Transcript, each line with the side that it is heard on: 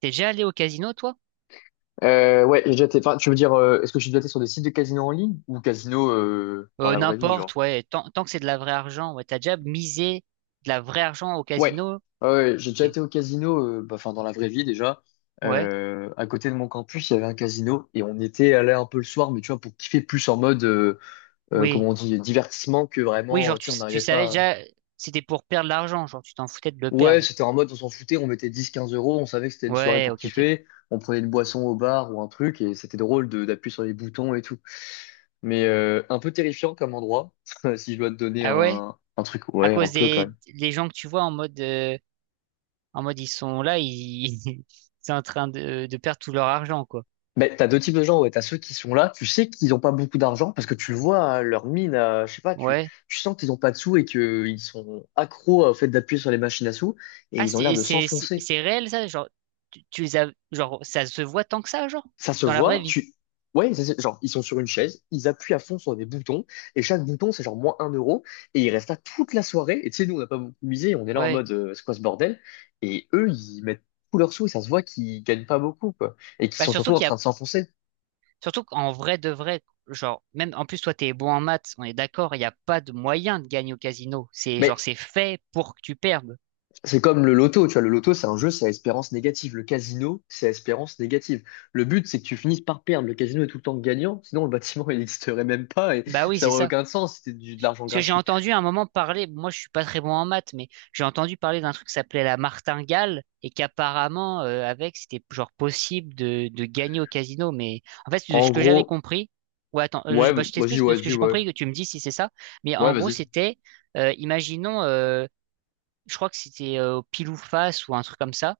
right: T'es déjà allé au casino, toi?
left: Ouais, j'ai déjà été. Enfin, tu veux dire, est-ce que j'ai déjà été sur des sites de casino en ligne ou casino dans la vraie vie,
right: N'importe,
left: genre?
right: ouais. Tant que c'est de la vraie argent, ouais. T'as déjà misé de la vraie argent au
left: Ouais.
right: casino?
left: Ah ouais, j'ai déjà
right: Ok.
left: été au casino, bah, enfin dans la vraie vie déjà.
right: Ouais.
left: À côté de mon campus, il y avait un casino et on était allé un peu le soir, mais tu vois, pour kiffer plus en mode,
right: Oui.
left: comment on dit, divertissement que
right: Oui,
left: vraiment,
right: genre,
left: tu
right: tu,
left: sais, on
right: tu
left: n'arrivait
right: savais
left: pas.
right: déjà, c'était pour perdre de l'argent, genre, tu t'en foutais de le
left: Ouais,
right: perdre.
left: c'était en mode, on s'en foutait, on mettait 10-15 euros, on savait que c'était une soirée
right: Ouais,
left: pour
right: ok, ok.
left: kiffer, on prenait une boisson au bar ou un truc et c'était drôle de d'appuyer sur les boutons et tout. Mais un peu terrifiant comme endroit, si je dois te donner
right: Ah ouais?
left: un truc,
right: À
left: ouais, un
right: cause
left: peu quand même.
right: des gens que tu vois en mode, ils sont là, ils, ils sont en train de perdre tout leur argent, quoi.
left: Mais t'as deux types de gens, ouais. T'as ceux qui sont là, tu sais qu'ils n'ont pas beaucoup d'argent parce que tu le vois, hein, leur mine, je sais pas, tu,
right: Ouais.
left: tu sens qu'ils n'ont pas de sous et qu'ils sont accros au fait d'appuyer sur les machines à sous et
right: Ah,
left: ils ont l'air
right: c'est,
left: de
right: c'est, c'est
left: s'enfoncer.
right: c'est réel, ça? Genre, tu les as, genre, ça se voit tant que ça, genre?
left: Ça se
right: Dans la vraie
left: voit,
right: vie.
left: tu. Ouais, ça, genre, ils sont sur une chaise, ils appuient à fond sur des boutons, et chaque bouton, c'est genre -1 euro, et ils restent là toute la soirée, et tu sais, nous, on n'a pas beaucoup misé, on est là en
right: Ouais.
left: mode, c'est quoi ce bordel? Et eux, ils mettent tous leurs sous, et ça se voit qu'ils gagnent pas beaucoup, quoi, et qu'ils
right: Bah,
left: sont surtout
right: surtout
left: en
right: qu'il y
left: train
right: a
left: de s'enfoncer.
right: Surtout qu'en vrai de vrai, genre, même en plus, toi, t'es bon en maths, on est d'accord, il n'y a pas de moyen de gagner au casino. C'est
left: Mais
right: genre, c'est fait pour que tu perdes.
left: c'est comme le loto, tu vois, le loto, c'est un jeu, c'est à espérance négative. Le casino, c'est à espérance négative. Le but, c'est que tu finisses par perdre. Le casino est tout le temps gagnant, sinon le bâtiment, il n'existerait même pas, et
right: Bah oui,
left: ça
right: c'est
left: aurait
right: ça.
left: aucun sens, c'était de l'argent
right: Parce que j'ai
left: gratuit.
right: entendu à un moment parler, moi je suis pas très bon en maths, mais j'ai entendu parler d'un truc qui s'appelait la martingale et qu'apparemment, avec, c'était genre possible de gagner au casino. Mais en fait, de ce
left: En
right: que j'avais
left: gros.
right: compris, ouais, attends,
left: Ouais,
right: je bah, je
left: vas-y,
right: t'explique de
left: ouais,
right: ce que
left: dis,
right: j'ai
left: ouais.
right: compris, que tu me dis si c'est ça. Mais
left: Ouais,
right: en gros,
left: vas-y.
right: c'était, imaginons, je crois que c'était au pile ou face ou un truc comme ça.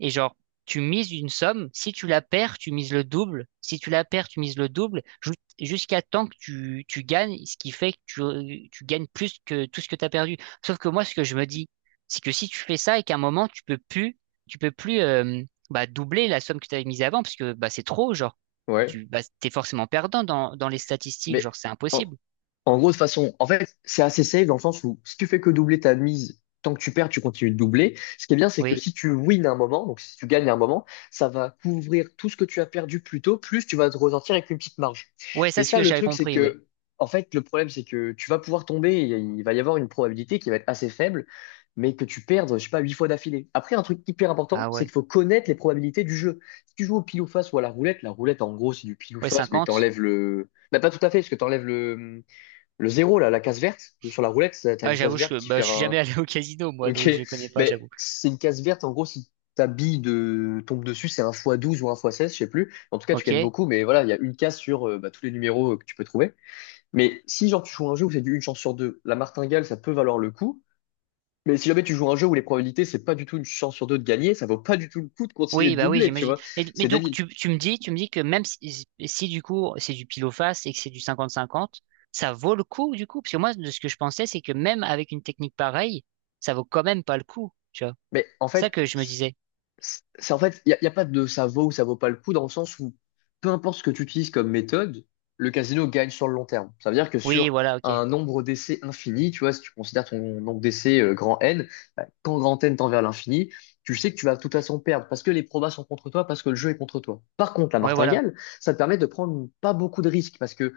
right: Et genre, tu mises une somme, si tu la perds, tu mises le double, si tu la perds, tu mises le double, jusqu'à temps que tu gagnes, ce qui fait que tu gagnes plus que tout ce que tu as perdu. Sauf que moi, ce que je me dis, c'est que si tu fais ça et qu'à un moment, tu peux plus bah, doubler la somme que tu avais mise avant, parce que bah, c'est trop, genre,
left: Ouais.
right: tu bah, t'es forcément perdant dans, dans les statistiques,
left: Mais
right: genre, c'est
left: en,
right: impossible.
left: En gros, de façon, en fait, c'est assez safe dans le sens où si tu fais que doubler ta mise, tant que tu perds, tu continues de doubler. Ce qui est bien, c'est que
right: Oui.
left: si tu wins un moment, donc si tu gagnes un moment, ça va couvrir tout ce que tu as perdu plus tôt, plus tu vas te ressortir avec une petite marge.
right: Ouais, ça,
left: Mais
right: c'est ce
left: ça,
right: que
left: le
right: j'avais
left: truc, c'est
right: compris, oui.
left: que, en fait, le problème, c'est que tu vas pouvoir tomber, et il va y avoir une probabilité qui va être assez faible, mais que tu perdes, je sais pas, 8 fois d'affilée. Après, un truc hyper important,
right: Ah
left: c'est qu'il
right: ouais.
left: faut connaître les probabilités du jeu. Si tu joues au pile ou face ou à la roulette, en gros, c'est du pile ou
right: Ouais,
left: face, mais
right: 50.
left: t'enlèves le... Bah, pas tout à fait, parce que t'enlèves le zéro, là, la case verte, sur la roulette, t'as
right: Ah,
left: une case
right: j'avoue,
left: verte
right: je,
left: qui
right: bah,
left: fait
right: je suis
left: un...
right: jamais allé au casino, moi,
left: Ok,
right: donc je connais pas,
left: mais
right: j'avoue.
left: c'est une case verte, en gros, si ta bille de... tombe dessus, c'est un x12 ou un x16, je sais plus. En tout cas, tu
right: Ok.
left: gagnes beaucoup, mais voilà, il y a une case sur bah, tous les numéros que tu peux trouver. Mais si, genre, tu joues un jeu où c'est du une chance sur deux, la martingale, ça peut valoir le coup. Mais si jamais tu joues un jeu où les probabilités, c'est pas du tout une chance sur deux de gagner, ça vaut pas du tout le coup de continuer
right: Oui,
left: de
right: bah oui,
left: doubler, tu
right: j'imagine.
left: vois.
right: Et- Mais
left: C'est
right: donc,
left: débile.
right: tu me dis, tu me dis que même si, si si du coup, c'est du pile ou face et que c'est du 50-50, ça vaut le coup, du coup? Parce que moi, de ce que je pensais, c'est que même avec une technique pareille, ça vaut quand même pas le coup, tu vois.
left: Mais en
right: C'est ça
left: fait,
right: que je me disais.
left: c'est y a pas de ça vaut ou ça vaut pas le coup dans le sens où peu importe ce que tu utilises comme méthode, le casino gagne sur le long terme. Ça veut dire que
right: Oui,
left: sur
right: voilà, ok.
left: un nombre d'essais infini, tu vois, si tu considères ton nombre d'essais grand N, bah, quand grand N tend vers l'infini, tu sais que tu vas de toute façon perdre parce que les probas sont contre toi, parce que le jeu est contre toi. Par contre, la
right: Ouais, voilà.
left: martingale, ça te permet de prendre pas beaucoup de risques parce que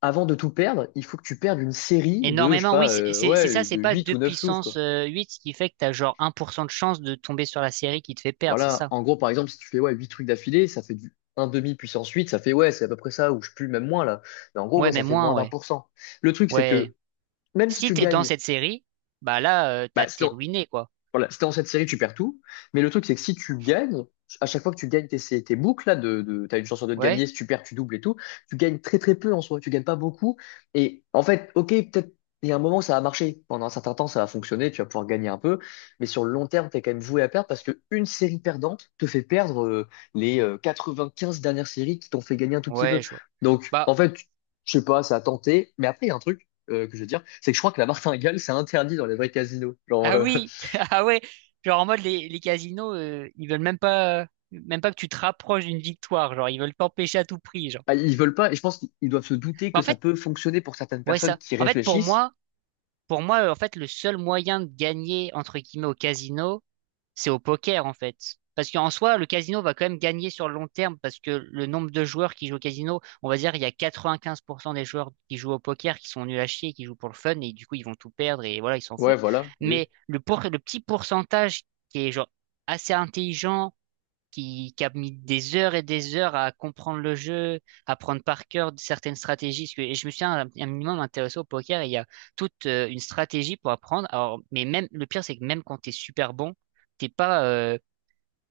left: avant de tout perdre, il faut que tu perdes une série de, je sais
right: Énormément, oui,
left: pas,
right: c'est ça,
left: ouais, de
right: c'est pas
left: 8
right: 2
left: ou 9 looses,
right: puissance
left: quoi.
right: 8 ce qui fait que t'as genre un pour cent de chance de tomber sur la série qui te fait perdre, c'est
left: Voilà,
right: ça?
left: en gros, par exemple, si tu fais ouais, 8 trucs d'affilée, ça fait du un demi puissance 8 ça fait ouais, c'est à peu près ça, ou je pue même moins là. Mais en gros,
right: Ouais,
left: ouais, ça
right: mais
left: fait
right: moins,
left: moins d'un
right: ouais.
left: pour cent. Le truc, c'est
right: Ouais.
left: que même si
right: Si
left: tu
right: t'es dans
left: gagnes,
right: cette série, bah là, t'as,
left: bah,
right: t'es ruiné, quoi.
left: voilà, si t'es dans cette série, tu perds tout. Mais le truc, c'est que si tu gagnes, à chaque fois que tu gagnes tes boucles, là, t'as une chance sur deux de
right: Ouais,
left: gagner, si tu perds, tu doubles et tout, tu gagnes très très peu en soi, tu gagnes pas beaucoup. Et en fait, ok, peut-être, il y a un moment, ça va marcher. Pendant un certain temps, ça va fonctionner, tu vas pouvoir gagner un peu. Mais sur le long terme, t'es quand même voué à perdre parce que une série perdante te fait perdre les 95 dernières séries qui t'ont fait gagner un tout petit
right: ouais,
left: peu.
right: je vois.
left: Donc, en
right: Bah.
left: fait, je sais pas, ça a tenté. Mais après, il y a un truc. Que je veux dire, c'est que je crois que la martingale, c'est interdit dans les vrais casinos. Genre,
right: Ah oui, ah ouais, genre en mode les casinos, ils veulent même pas que tu te rapproches d'une victoire, genre ils veulent t'empêcher à tout prix, genre.
left: Ah, ils veulent pas, et je pense qu'ils doivent se douter que
right: Mais en
left: ça
right: fait,
left: peut fonctionner pour certaines
right: ouais
left: personnes
right: ça.
left: qui
right: En fait
left: réfléchissent.
right: pour moi en fait le seul moyen de gagner entre guillemets au casino, c'est au poker en fait. Parce qu'en soi, le casino va quand même gagner sur le long terme parce que le nombre de joueurs qui jouent au casino, on va dire, il y a 95% des joueurs qui jouent au poker qui sont nuls à chier, qui jouent pour le fun et du coup, ils vont tout perdre et voilà, ils s'en
left: Ouais,
right: foutent.
left: voilà, oui.
right: Mais le, le petit pourcentage qui est genre assez intelligent, qui a mis des heures et des heures à comprendre le jeu, à prendre par cœur certaines stratégies. Parce que- et je me suis un minimum intéressé au poker et il y a toute une stratégie pour apprendre. Alors, mais même, le pire, c'est que même quand t'es super bon, t'es pas,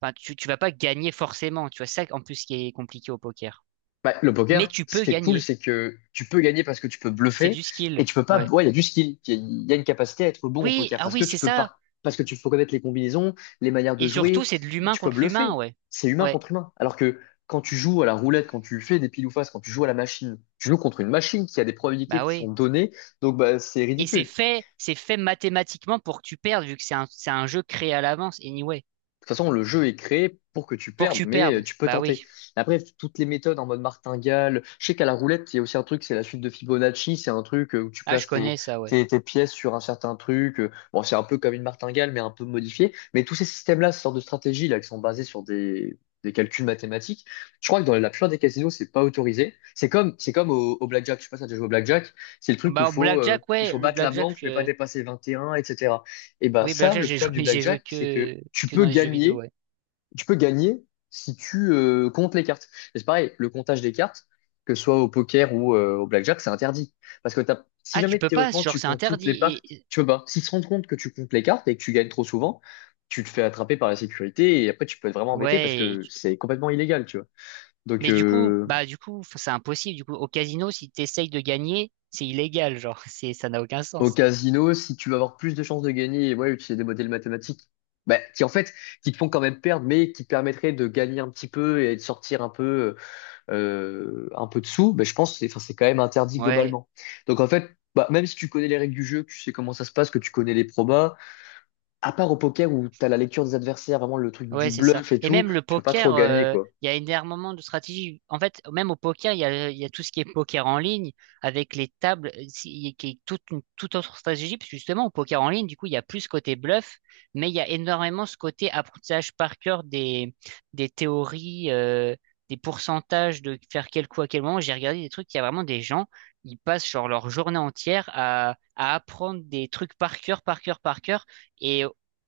right: enfin, tu vas pas gagner forcément. Tu vois, ça, en plus, qui est compliqué au poker.
left: Bah, le
right: Mais
left: poker,
right: tu
left: ce
right: peux
left: qui est cool,
right: gagner.
left: c'est que tu peux gagner parce que tu peux
right: C'est
left: bluffer
right: du
left: et
right: skill.
left: tu peux pas.
right: Ouais.
left: Ouais, il y a du skill, il y a une capacité à être bon au
right: Oui,
left: poker
right: ah
left: parce
right: oui,
left: que
right: c'est ça.
left: parce que tu faut connaître les combinaisons, les manières de
right: Et surtout,
left: jouer.
right: c'est de l'humain
left: Tu peux
right: contre l'humain,
left: bluffer.
right: ouais.
left: C'est humain
right: Ouais.
left: contre humain. Alors que quand tu joues à la roulette, quand tu fais des pile ou face, quand tu joues à la machine, tu joues contre une machine qui a des probabilités
right: Bah
left: qui
right: oui.
left: sont données. Donc bah, c'est
right: Et
left: ridicule.
right: c'est fait mathématiquement pour que tu perdes, vu que c'est un jeu créé à l'avance, anyway.
left: Toute façon, le jeu est créé pour que tu
right: Pour que
left: perdes,
right: tu
left: mais
right: perdes.
left: tu peux
right: Bah
left: tenter.
right: oui.
left: Après, toutes les méthodes en mode martingale, je sais qu'à la roulette, il y a aussi un truc, c'est la suite de Fibonacci, c'est un truc où tu
right: Ah, je
left: places tes,
right: connais ça, ouais.
left: tes, tes pièces sur un certain truc. Bon, c'est un peu comme une martingale, mais un peu modifié. Mais tous ces systèmes-là, ces sortes de stratégies là, qui sont basées sur des calculs mathématiques, je crois que dans la plupart des casinos, c'est pas autorisé. C'est comme au blackjack, je sais pas si tu as déjà joué au blackjack, c'est le truc où
right: Bah, au
left: faut,
right: Blackjack,
left: il
right: ouais,
left: faut
right: le
left: battre la
right: Blackjack,
left: banque, mais pas dépasser 21, etc. Et ben
right: oui,
left: ça,
right: Blackjack,
left: le
right: j'ai
left: problème du
right: joué,
left: blackjack, c'est que
right: que dans les jeux vidéo, ouais.
left: tu peux gagner si tu comptes les cartes. Et c'est pareil, le comptage des cartes, que ce soit au poker ou au blackjack, c'est interdit. Parce que si
right: Ah, tu
left: jamais
right: peux pas,
left: théoriquement
right: genre,
left: tu
right: c'est
left: comptes toutes les
right: interdit. et-
left: cartes,
right: et-
left: tu peux pas. S'ils se rendent compte que tu comptes les cartes et que tu gagnes trop souvent, tu te fais attraper par la sécurité et après tu peux être vraiment embêté parce
right: ouais.
left: que c'est complètement illégal, tu vois. Donc
right: Mais du coup, bah, du coup, enfin, c'est impossible. Du coup, au casino, si t'essayes de gagner, c'est illégal, genre, c'est, ça n'a aucun
left: au
right: sens.
left: casino, si tu vas avoir plus de chances de gagner, et ouais, utiliser des modèles mathématiques, bah, qui en fait, qui te font quand même perdre, mais qui te permettraient de gagner un petit peu et de sortir un peu de sous, bah, je pense que c'est, enfin, c'est quand même interdit
right: Ouais.
left: globalement. Donc en fait, bah, même si tu connais les règles du jeu, que tu sais comment ça se passe, que tu connais les probas, à part au poker où t'as la lecture des adversaires, vraiment le truc
right: Ouais,
left: du
right: c'est ça.
left: bluff et
right: Et
left: tout,
right: même le
left: tu peux pas trop
right: poker,
left: gagner, quoi.
right: il y a énormément de stratégies. En fait, même au poker, il y a tout ce qui est poker en ligne avec les tables, qui est toute une toute autre stratégie. Parce que justement, au poker en ligne, du coup, il y a plus ce côté bluff, mais il y a énormément ce côté apprentissage par cœur des théories, des pourcentages de faire quel coup à quel moment. J'ai regardé des trucs, il y a vraiment des gens, ils passent genre leur journée entière à apprendre des trucs par cœur, par cœur, par cœur. Et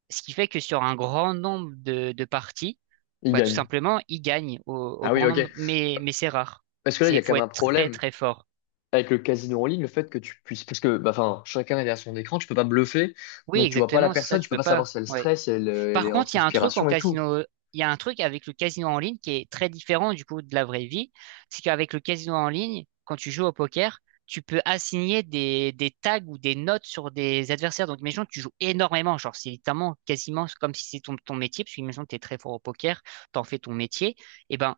right: ce qui fait que sur un grand nombre de parties,
left: Ils
right: bah, tout
left: gagnent.
right: simplement, il gagne au, au
left: Ah oui,
right: grand
left: ok.
right: nombre. Mais c'est rare.
left: Parce que là, il y
right: C'est,
left: a quand
right: faut
left: même un
right: être très
left: problème
right: très fort.
left: avec le casino en ligne, le fait que tu puisses, parce que, bah, enfin, chacun est derrière son écran, tu peux pas bluffer,
right: Oui,
left: donc tu vois pas la
right: exactement, c'est ça,
left: personne, tu
right: tu
left: peux
right: peux
left: pas
right: pas.
left: savoir si elle
right: Ouais.
left: stresse, si elle, elle
right: Par
left: est en
right: contre, il y a un truc en
left: transpiration et tout.
right: casino, il y a un truc avec le casino en ligne qui est très différent du coup de la vraie vie. C'est qu'avec le casino en ligne, quand tu joues au poker, tu peux assigner des tags ou des notes sur des adversaires. Donc, imagine, tu joues énormément. Genre, c'est littéralement quasiment comme si c'était ton, ton métier, parce que imagine, tu es très fort au poker, t'en fais ton métier. Et ben,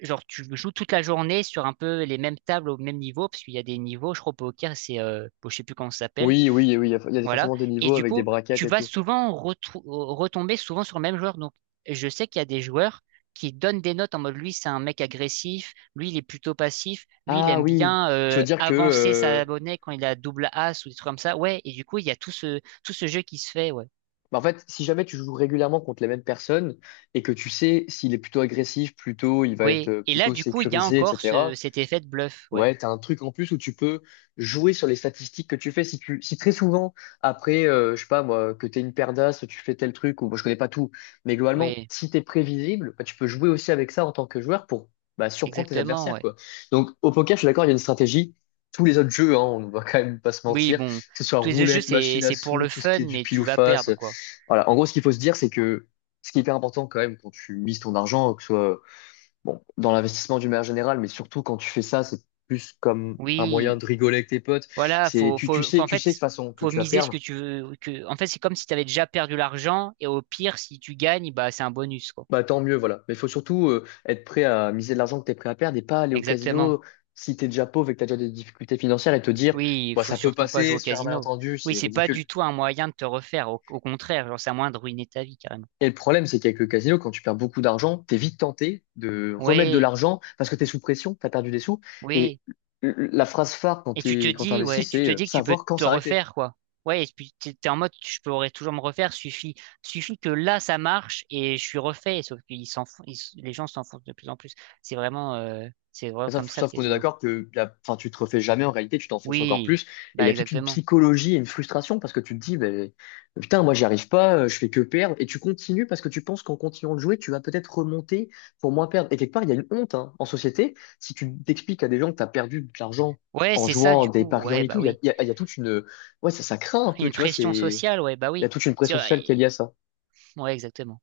right: genre, tu joues toute la journée sur un peu les mêmes tables au même niveau, parce qu'il y a des niveaux, je crois, au poker, c'est, bon, je sais plus comment ça s'appelle.
left: Oui, oui, oui, il y a
right: Voilà.
left: forcément des
right: Et
left: niveaux
right: du
left: avec des
right: coup,
left: braquettes
right: tu
left: et
right: vas
left: tout.
right: souvent retomber souvent sur le même joueur. Donc, je sais qu'il y a des joueurs qui donnent des notes en mode, lui, c'est un mec agressif, lui, il est plutôt passif, lui, il
left: Ah
right: aime
left: oui,
right: bien
left: tu veux dire que,
right: avancer sa monnaie quand il a double as ou des trucs comme ça. Ouais, et du coup, il y a tout ce jeu qui se fait, ouais.
left: bah, en fait, si jamais tu joues régulièrement contre les mêmes personnes et que tu sais s'il est plutôt agressif, plutôt, il va être
right: Oui. Et là,
left: plutôt
right: du coup, il y a
left: sécurisé,
right: encore ce,
left: etc.
right: cet effet de bluff, ouais.
left: Ouais, t'as un truc en plus où tu peux jouer sur les statistiques que tu fais. Si tu, si très souvent, après, je sais pas moi, que t'es une paire d'as, tu fais tel truc, ou bon, je connais pas tout, mais globalement,
right: Oui,
left: si t'es prévisible, bah, tu peux jouer aussi avec ça en tant que joueur pour bah, surprendre tes
right: exactement,
left: adversaires,
right: ouais.
left: quoi. Donc, au poker, je suis d'accord, il y a une stratégie. Tous les autres jeux, hein, on ne va quand même pas se
right: Oui,
left: mentir, que
right: bon,
left: ce soit
right: tous les jeux,
left: roulette, machine à
right: c'est pour
left: sous,
right: le
left: tout ce
right: fun,
left: qui est du
right: mais
left: pile
right: tu
left: ou
right: vas
left: face.
right: perdre, quoi.
left: Voilà. En gros, ce qu'il faut se dire, c'est que ce qui est hyper important quand même quand tu mises ton argent, que ce soit bon, dans l'investissement d'une manière générale, mais surtout quand tu fais ça, c'est plus comme un moyen
right: Oui,
left: de rigoler avec tes potes.
right: voilà,
left: C'est, tu,
right: en
left: tu sais de toute
right: fait,
left: façon que
right: faut
left: tu vas
right: miser ce que
left: perdre.
right: tu veux. Que, en fait, c'est comme si tu avais déjà perdu l'argent, et au pire, si tu gagnes, bah, c'est un bonus, quoi.
left: Bah, tant mieux, voilà. Mais il faut surtout être prêt à miser de l'argent que tu es prêt à perdre et pas aller au
right: Exactement.
left: casino si tu es déjà pauvre et que tu as déjà des difficultés financières et te dire,
right: Oui, il
left: bah,
right: faut
left: ça peut
right: surtout pas
left: passer
right: jouer au
left: sur un
right: casino.
left: malentendu,
right: Oui,
left: c'est
right: c'est pas du
left: ridicule.
right: tout un moyen de te refaire, au, au contraire, genre, c'est un moyen de ruiner ta vie, carrément.
left: Et le problème, c'est qu'avec le casino, quand tu perds beaucoup d'argent, t'es vite tenté de remettre de
right: Oui,
left: l'argent parce que t'es sous pression, t'as perdu des sous. Et
right: oui.
left: la phrase phare quand
right: Et tu te
left: t'es, quand
right: dis, ouais,
left: t'investis,
right: tu
left: c'est
right: te dis que tu peux
left: savoir quand
right: te
left: s'arrêter.
right: refaire, quoi. Ouais, et puis t'es en mode, je pourrais toujours me refaire, suffit, suffit que là, ça marche et je suis refait. Sauf qu'ils s'enfoncent, les gens s'enfoncent de plus en plus. C'est vraiment
left: Mais
right: comme
left: Sauf,
right: ça, le
left: sauf qu'on est
right: casino.
left: d'accord que la, enfin, tu te refais jamais en réalité, tu t'enfonces encore
right: Oui,
left: plus. Et il
right: bah,
left: y a toute une
right: exactement.
left: psychologie et une frustration parce que tu te dis, ben, putain, moi j'y arrive pas, je fais que perdre. Et tu continues parce que tu penses qu'en continuant de jouer, tu vas peut-être remonter pour moins perdre. Et quelque part, il y a une honte hein, en société. Si tu t'expliques à des gens que tu as perdu de l'argent
right: Ouais,
left: en
right: c'est ça,
left: jouant
right: du
left: des
right: coup.
left: paris en
right: Ouais,
left: ligne et tout,
right: bah oui.
left: il y a toute une... Ouais, ça craint un peu,
right: Une
left: tu vois,
right: pression
left: c'est...
right: sociale, ouais, bah
left: Il y a
right: oui.
left: toute une
right: C'est
left: pression sociale
right: vrai.
left: qui est liée à ça.
right: Ouais, exactement.